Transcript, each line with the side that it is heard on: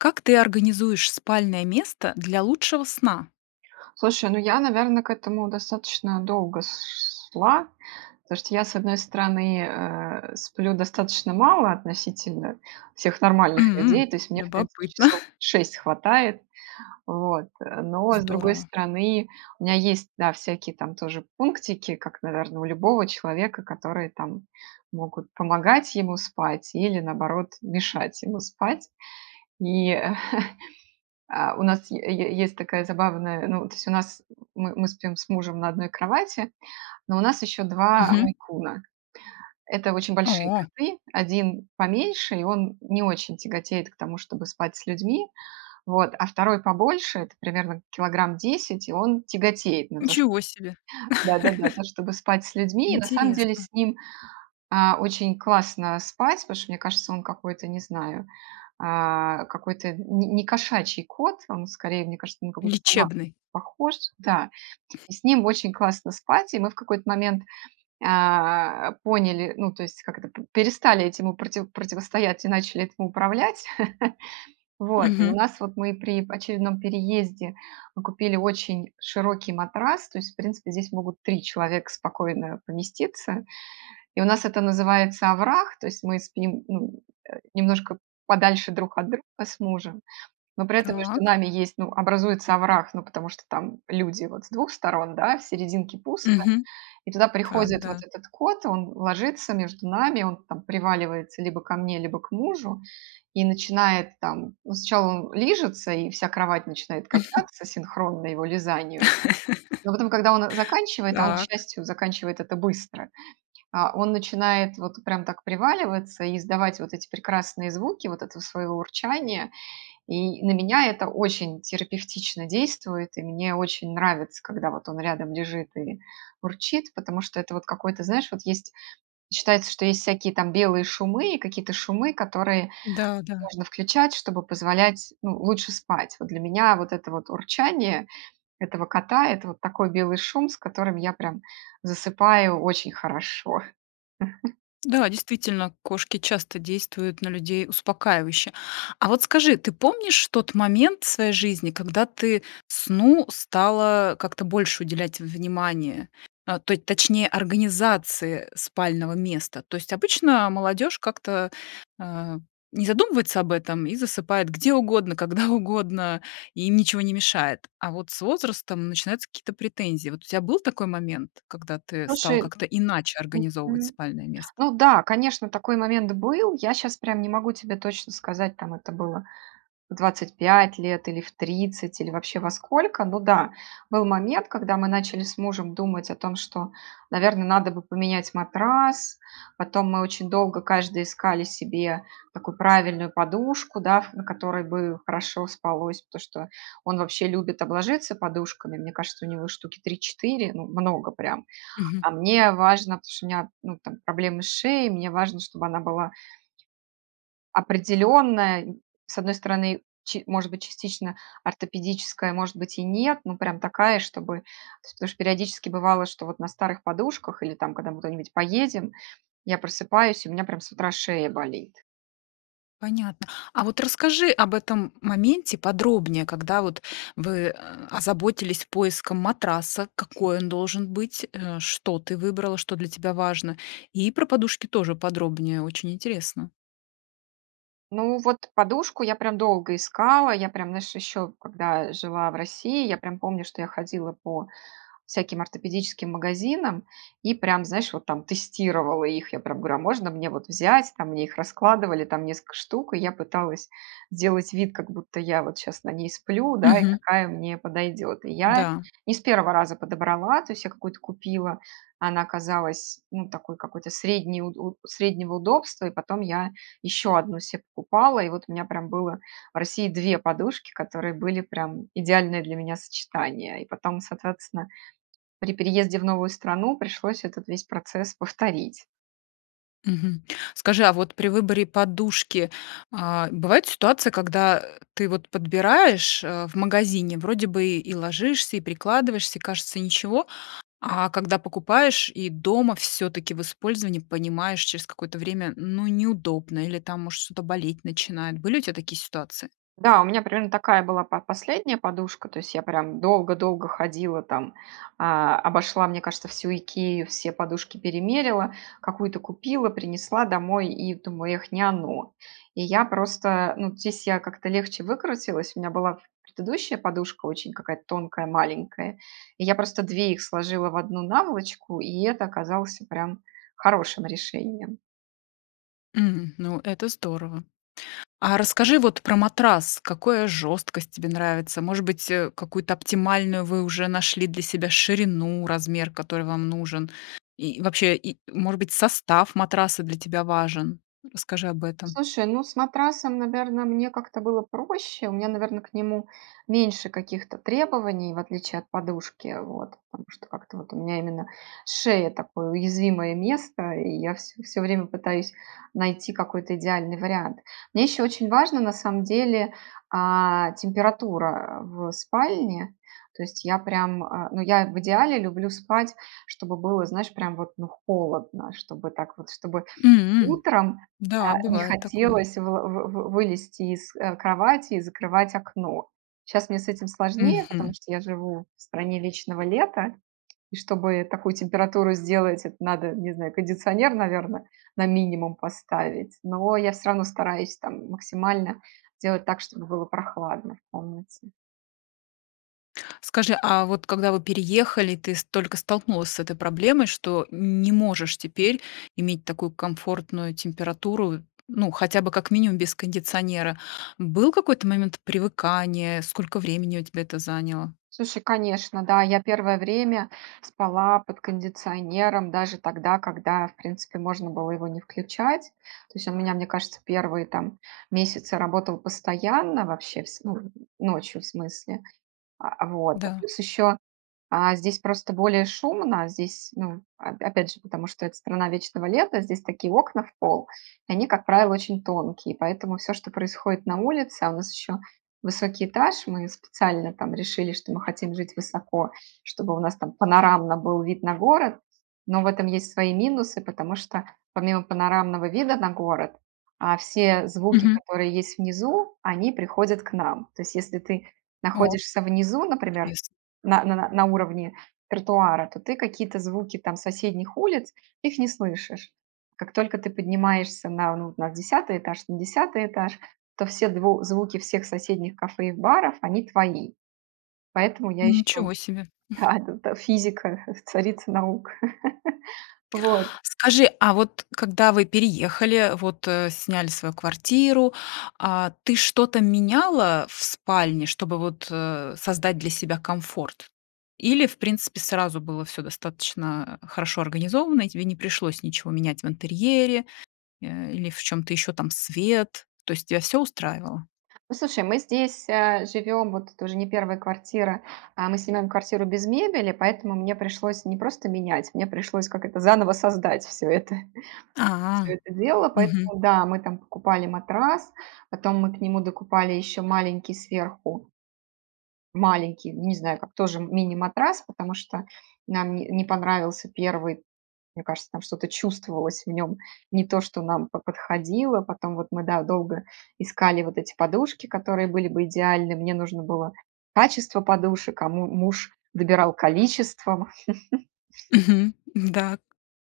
left: Как ты организуешь спальное место для лучшего сна?
right: Слушай, ну, я, наверно, к этому достаточно долго с с шла, то, что я, с одной стороны, э, сплю достаточно мало относительно всех нормальных
left: М.
right: людей, то есть мне, в принципе,
left: Любопытно.
right: часов 6 хватает. Вот. Но, с другой
left: Здорово.
right: стороны, у меня есть, да, всякие там тоже пунктики, как, наверно, у любого человека, которые, там, могут помогать ему спать или, наоборот, мешать ему спать. И, а, у нас е е есть такая забавная ну, то есть у нас, мы мы спим с мужем на одной кровати, но у нас еще 2 два
left: Мгм.
right: мейн-куна. Это очень большие
left: О.
right: коты. 1 поменьше, и он не очень тяготеет к тому, чтобы спать с людьми, вот. А 2 побольше, это примерно килограмм 10, и он тяготеет на то, что
left: Ничего себе!
right: да-да-да, на то, чтобы спать с людьми. И на самом деле
left: Интересно.
right: с ним, а, очень классно спать, потому что мне кажется он какой-то, не знаю, а, какой-то не не кошачий кот. Он скорее, мне кажется, на какую-то собаку
left: Лечебный.
right: похож, да. И с ним очень классно спать, и мы в какой-то момент, а, поняли ну, то есть как это, п перестали этим у проти противостоять и начали этим управлять. Вот. И у
left: Мгм.
right: нас вот мы при очередном переезде мы купили очень широкий матрас, то есть в принципе здесь могут 3 человека спокойно поместиться. И у нас это называется овраг, то есть мы спим, ну, э, немножко подальше друг от друга с мужем, но при этом между
left: Так.
right: нами есть, ну, образуется овраг, ну, потому что там люди вот с 2 сторон, да, в серединке пусто.
left: Мгм.
right: И туда
left: Так,
right: приходит вот
left: да.
right: этот кот, он ложится между нами, он там приваливается либо ко мне, либо к мужу и начинает там: ну, сначала он лижется, и вся кровать начинает качаться синхронно его лизанию. Но потом, когда он заканчивает, а он, к
left: Так.
right: счастью, заканчивает это быстро, а, он начинает вот прям так приваливаться и издавать вот эти прекрасные звуки вот этого своего урчания. И на меня это очень терапевтично действует, и мне очень нравится, когда вот он рядом лежит и урчит, потому что это вот какой-то знаешь, вот есть считается, что есть всякие там белые шумы и какие-то шумы, которые
left: Да, да.
right: можно включать, чтобы позволять, ну, лучше спать. Вот для меня вот это вот урчание этого кота- это вот такой белый шум, с которым я прям засыпаю очень хорошо.
left: Да, действительно, кошки часто действуют на людей успокаивающе. А вот скажи, ты помнишь тот момент своей жизни, когда ты сну стала как-то больше уделять внимания, э, точ точнее, организации спального места? То есть обычно молодежь как-то, э, не задумывается об этом и засыпает где угодно, когда угодно. И им ничего не мешает. А вот с возрастом начинаются какие-то претензии. Вот у тя был такой момент, когда ты стала
right: Слушай.
left: как-то иначе организовывать
right: Мгм.
left: спальное место?
right: Ну да, конечно, такой момент был. Я щас прям не могу тебе точно сказать, там это было в 25 лет, или в 30, или вообще во сколько. Ну да, был момент, когда мы начали с мужем думать о том, что, наверно, надо бы поменять матрас. Потом мы очень долго каждый искали себе такую правильную подушку, да, на которой бы хорошо спалось, потому что он вообще любит обложиться подушками. Мне кажется, у него штуки 3-4, ну, много прям.
left: Мгм.
right: А мне важно, потому что у меня, ну, там, проблемы с шеей, мне важно, чтобы она была определенная. С одной стороны, ч может быть, частично ортопедическая, может быть, и нет, но прям такая, чтобы то есть, потому что периодически бывало, что вот на старых подушках или там, когда мы куда-нибудь поедем, я просыпаюсь, и у меня прям с утра шея болит.
left: Понятно. А вот расскажи об этом моменте подробнее: когда вот вы, э, озаботились поиском матраса, какой он должен быть, э, что ты выбрала, что для тебя важно. И про подушки тоже подробнее- очень интересно.
right: Ну, вот подушку я прям долго искала. Я прям, знаешь, ещё когда жила в России, я прям помню, что я ходила по всяким ортопедическим магазинам и прям, знаешь, вот там тестировала их. Я прям говорю: "А можно мне вот взять?" Там мне их раскладывали, там несколько штук, и я пыталась сделать вид, как будто я вот щас на ней сплю, да, и
left: Мгм.
right: какая мне подойдёт. И я
left: Да.
right: не с первого раза подобрала. То есть я какую-то купила, она оказалась, ну, такой какой-то средней уд у среднего удобства, и потом я ещё одну се покупала, и вот у меня прям было в России 2 подушки, которые были прям идеальное для меня сочетание. И потом, соответственно, при переезде в новую страну пришлось этот весь процесс повторить.
left: Мгм. Скажи, а вот при выборе подушки, а, бывают ситуации, когда, э, ты вот подбираешь, э, в магазине, вроде бы и ложишься, и прикладываешься, и кажется- ничего, а когда покупаешь и дома всё-таки в использовании понимаешь через какое-то время: ну, неудобно или, там, может, что-то болеть начинает. Были у тя такие ситуации?
right: Да, у меня примерно такая была по последняя подушка. То есть я прям долго-долго ходила, там, а, обошла, мне кажется, всю "Икею", все подушки перемерила. Какую-то купила, принесла домой и думаю: "Эх, не оно". И я просто, ну, здесь я как-то легче выкрутилась. У меня была предыдущая подушка, очень какая-то тонкая, маленькая, и я просто две их сложила в одну наволочку, и это оказалось прям хорошим решением.
left: Мгм, ну, это здорово. А расскажи вот про матрас. Какое жёсткость тебе нравится? Может быть, э, какую-то оптимальную вы уже нашли для себя ширину, размер, который вам нужен? И вообще и, может быть, состав матраса для тебя важен? Расскажи об этом.
right: Слушай, ну, с матрасом, наверно, мне как-то было проще. У меня, наверно, к нему меньше каких-то требований, в отличие от подушки, вот. Потому что как-то вот у меня, именно, шея- такое, уязвимое место, и я всё всё время пытаюсь найти какой-то идеальный вариант. Мне ещё очень важно, на самом деле, а, температура, а, в спальне. То есть, я прям, а, ну, я в идеале люблю спать, чтобы было, знаешь, прям вот, ну, холодно, чтобы так вот. Чтобы
left: М.
right: утром,
left: Да,
right: а, не
left: бывает такое.
right: хотелось выла вы вы вы вылезти из, э, кровати и закрывать окно. Щас мне с этим сложнее, потому
left: Мгм.
right: что я живу в стране вечного лета, и чтобы такую температуру сделать, это надо, не знаю, кондиционер, наверно, на минимум поставить. Но я всё равно стараюсь там максимально делать так, чтобы было прохладно в комнате.
left: Скажи, а вот когда вы переехали, ты ст только столкнулась с этой проблемой, что не можешь теперь иметь такую комфортную температуру, ну, хотя бы как минимум без кондиционера. Был какой-то момент привыкания? Сколько времени у тебя это заняло?
right: Слушай, конечно, да, я первое время спала под кондиционером, даже тогда, когда, в принципе, можно было его не включать. То есть у меня, мне кажется, первые там, месяцы работал постоянно, вообще, вс ну, ночью, в смысле, а, вот.
left: Да.
right: Плюс, ещё, а, здесь просто более шумно, здесь, ну, оп опять же, потому что это страна вечного лета, здесь такие окна в пол, и они, как правило, очень тонкие, поэтому всё, что происходит на улице, а у нас ещё высокий этаж. Мы специально там решили, что мы хотим жить высоко, чтобы у нас там панорамно был вид на город, но в этом есть свои минусы. Потому что, помимо панорамного вида на город, а, все звуки,
left: Мгм.
right: которые есть внизу, они приходят к нам. То есть если ты
left: О!
right: находишься внизу, например,
left: Интересно.
right: на на на на уровне тротуара, то ты какие-то звуки там, соседних улиц, их не слышишь. Как только ты поднимаешься на, ну, на 10 этаж, на 10 этаж, то все дв звуки всех соседних кафе и баров- они твои. Поэтому я ещё
left: Ничего себе.
right: А эт т физика- царица наук. Вот.
left: Скажи, а вот когда вы переехали, вот, э, сняли свою квартиру, а, ты что-то меняла в спальне, чтобы, вот, э, создать для себя комфорт? Или, в принципе, сразу было всё достаточно, э, хорошо организовано, и тебе не пришлось ничего менять в интерьере, э, или в чём-то ещё, там, свет? То есть тебя всё устраивало?
right: Ну, слушай, мы здесь, а, живём, вот, это уже не первая квартира, а. Мы снимаем квартиру без мебели, поэтому мне пришлось не просто менять, мне пришлось, как это, заново создать всё это. Всё
left: А.
right: это дело.
left: Мгм.
right: Поэтому да, мы там покупали матрас, потом мы к нему докупали еще маленький сверху маленький, ну, не знаю как, тоже мини-матрас, потому что нам не не понравился первый. Мне кажется, там, что-то чувствовалось в нём не то, что нам бы по подходило. Потом вот мы, да, долго искали вот, эти подушки, которые были бы идеальны, мне нужно было качество подушек, а му муж добирал количеством.
left: Мгм. Да,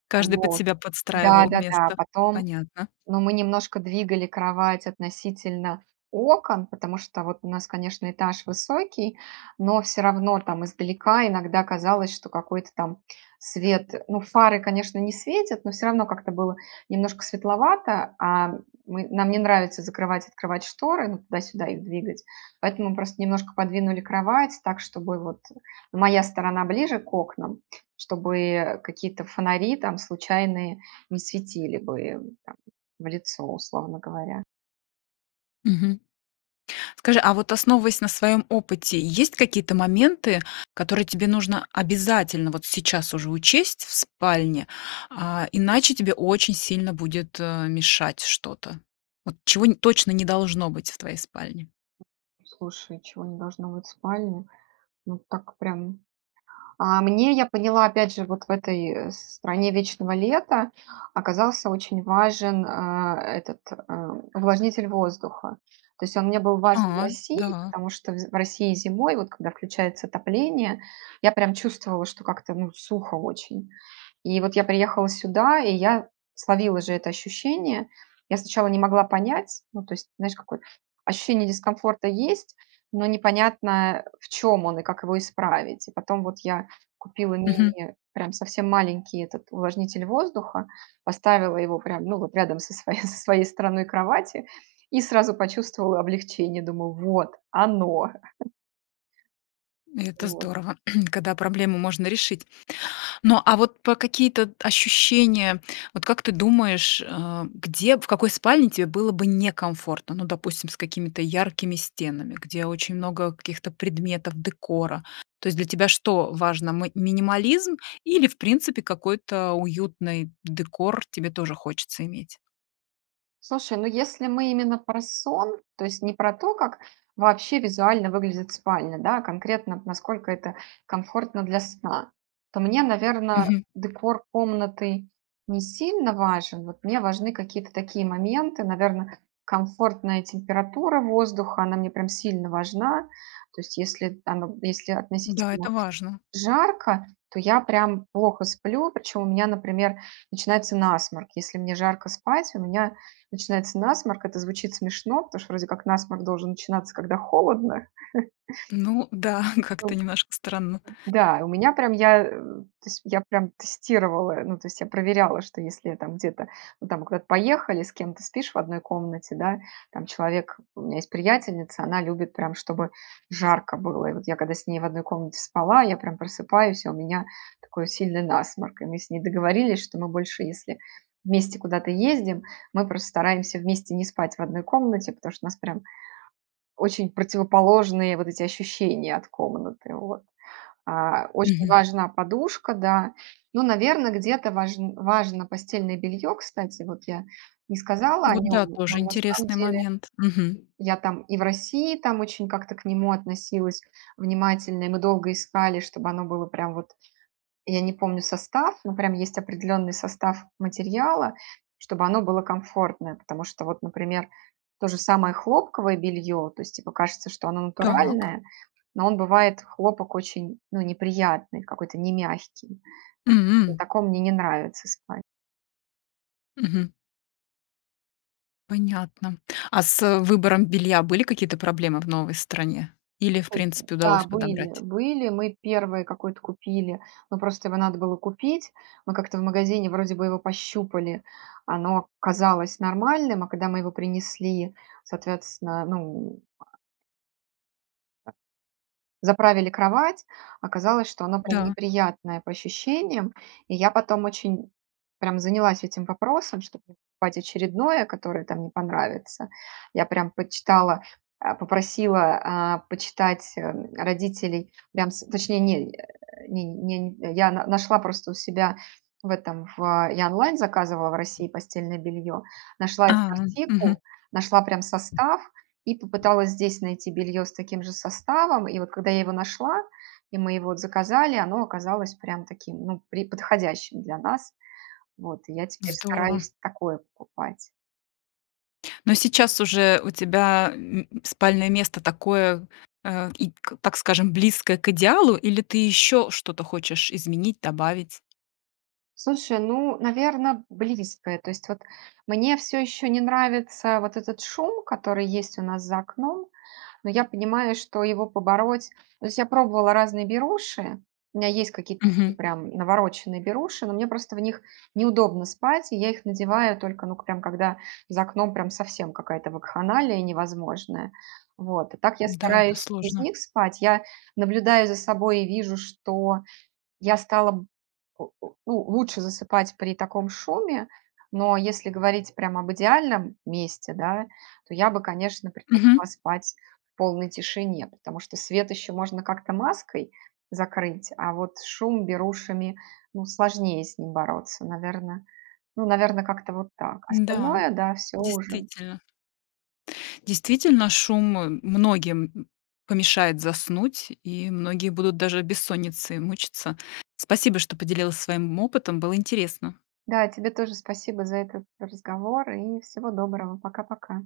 left: каждый под
right: Вот.
left: себя подстраивал
right: Да-да-да.
left: место.
right: Потом,
left: Понятно.
right: ну, мы немножко двигали кровать относительно окон. Потому что вот у нас, конечно, этаж высокий, но всё равно там издалека иногда казалось, что какой-то там свет. Ну, фары, конечно, не светят, но всё равно как-то было немножко светловато, а, мы нам не нравится закрывать, открывать шторы, ну, туда-сюда их двигать. Поэтому просто немножко подвинули кровать так, чтобы вот, э, моя сторона ближе к окнам. Чтобы какие-то фонари там случайные не светили бы, э, там в лицо, условно говоря.
left: Мгм. Скажи, а вот основываясь на своём опыте, есть какие-то моменты, которые тебе нужно обязательно вот сейчас уже учесть в спальне, а, иначе тебе очень сильно будет, э, мешать, что-то? Вот чего нь точно не должно быть в твоей спальне?
right: Слушай, чего не должно быть в спальне. Ну, так прям. А мне- я поняла, опять же, вот в этой, э, стране вечного лета- оказался очень важен, а, э, этот, э, увлажнитель воздуха. То есть он мне был важен в
left: А,
right: России.
left: да.
right: Потому что вз в России зимой, вот когда включается отопление, я прям чувствовала, что как-то, ну, сухо очень. И вот я приехала сюда, и я словила же это ощущение. Я сначала не могла понять. Ну, то есть, знаешь какое ощущение дискомфорта есть, но непонятно, в чём он и как его исправить. Потом вот я купила
left: Мгм.
right: мини, прям совсем маленький этот, увлажнитель воздуха. Поставила его прям, ну, вот рядом со своей со своей стороной кровати- и сразу почувствовала облегчение: думаю вот- оно.
left: И это
right: Вот.
left: здорово, когда проблему можно решить. Но, а вот по какие-то ощущения, вот как ты думаешь, э, где, в какой спальне тебе было бы некомфортно? Ну, допустим, с какими-то яркими стенами, где очень много каких-то предметов, декора. То есть для тебя что важно: мы минимализм или, в принципе, какой-то уютный декор тебе тоже хочется иметь?
right: Слушай, ну если мы именно про сон, то есть не про то, как вообще визуально выглядит спальня, да, а конкретно вот, насколько это 1комфортно для сна, то мне, наверно,
left: Мгм.
right: декор комнаты не сильно важен, вот мне важны какие-то такие моменты, наверно, комфортная температура воздуха, она мне прям сильно важна. То есть если там вот, если
left: Да,
right: относительно
left: это важно.
right: жарко, то я прям плохо сплю, причём у меня, например, начинается насморк, если мне жарко спать, у меня начинается насморк. Это звучит смешно, потому что вроде как насморк должен начинаться, когда холодно.
left: Ну да, как-то немножко странно.
right: Да, у меня прям, я, э то есть я прям тестировала, ну, то есть я проверяла, что если там где-то, ну, там куда-то поехали, с кем-то спишь в 1 комнате, да. Там человек, у меня есть приятельница, она любит прям, чтобы жарко было. И вот я когда с ней в 1 комнате спала, я прям просыпаюсь, и у меня такой сильный насморк, и мы с ней договорились, что мы больше, если вместе куда-то ездим, мы просто стараемся вместе не спать в 1 комнате, потому что у нас прям очень противоположные вот эти ощущения от комнаты, вот. А, очень
left: Мгм.
right: важна подушка, да. Ну, наверно, где-то важн важно постельное бельё. Кстати, вот я не
left: А
right: сказала о
left: вот
right: нём,
left: да, тоже
right: но на самом
left: интересный
right: деле,
left: момент. Мгм.
right: я там и в России там очень как-то к нему относилась внимательно. И мы долго искали, чтобы оно было прям вот, я не помню состав, но прям есть определённый состав материала, чтобы оно было комфортное. Потому что вот, например, то же самое хлопковое бельё, то есть типа кажется, что оно
left: Так.
right: натуральное, но он бывает, хлопок, очень, ну, неприятный, какой-то немягкий. На
left: М.
right: таком мне не нравится спать.
left: Мгм. Понятно. А с выбором белья были какие-то проблемы в новой стране? Или в
right: Слушай,
left: принципе
right: да,
left: удалось
right: были
left: подобрать?
right: были, мы 1 какой-то купили, но просто его надо было купить. Мы как-то в магазине вроде бы его пощупали, оно казалось нормальным, а когда мы его принесли, соответственно, ну, а заправили кровать, оказалось, что оно прям
left: Да.
right: неприятное по ощущениям, и я потом очень прям занялась этим вопросом, чтоб не покупать очередное, которое, там, не понравится. Я прям почитала, э, попросила, а, почитать, э, родителей, прям с точнее не, э, не не не я на нашла просто у себя в этом, в, я онлайн заказывала в России постельное бельё, нашла этот
left: А, мгм.
right: артикул, нашла прям состав, и попыталась здесь найти бельё с таким же составом. И вот, когда я его нашла, и мы его заказали, оно оказалось прям таким, ну, пре подходящим для нас. Вот, и я теперь
left: Здорово.
right: стараюсь такое покупать.
left: Но сейчас уже у тебя м спальное место такое, э, и к так скажем, близкое к идеалу или ты ещё что-то хочешь изменить, добавить?
right: Слушай, ну, наверно, близкое. То есть вот мне, всё ещё, не нравится вот этот шум, который есть у нас за окном. Но я понимаю, что его побороть то есть, я пробовала разные беруши. У меня есть какие-то такие
left: Мгм.
right: прям навороченные беруши. Но мне просто в них неудобно спать, и я их надеваю только, ну к прям, когда за окном прям совсем какая-то вакханалия невозможная. Вот. А так я
left: Да, это
right: стараюсь без
left: сложно.
right: них спать. Я наблюдаю за собой, и вижу, что я стала б о ну, лучше засыпать при таком шуме, но если говорить прям об идеальном месте, да, то я бы, конечно,
left: Мгм.
right: предпочла спать в полной тишине. Потому что свет ещё можно как-то маской закрыть, а вот шум берушами, ну сложнее с ним бороться. Наверно, ну, наверно, как-то вот так.
left: Да,
right: Остальное да, всё уже.
left: действительно. Действительно, шум, э, многим помешает заснуть, и многие будут даже от бессонницы мучиться. Спасибо, что поделилась своим опытом, было интересно.
right: Да, тебе тоже спасибо за этот разговор и всего доброго. Пока-пока!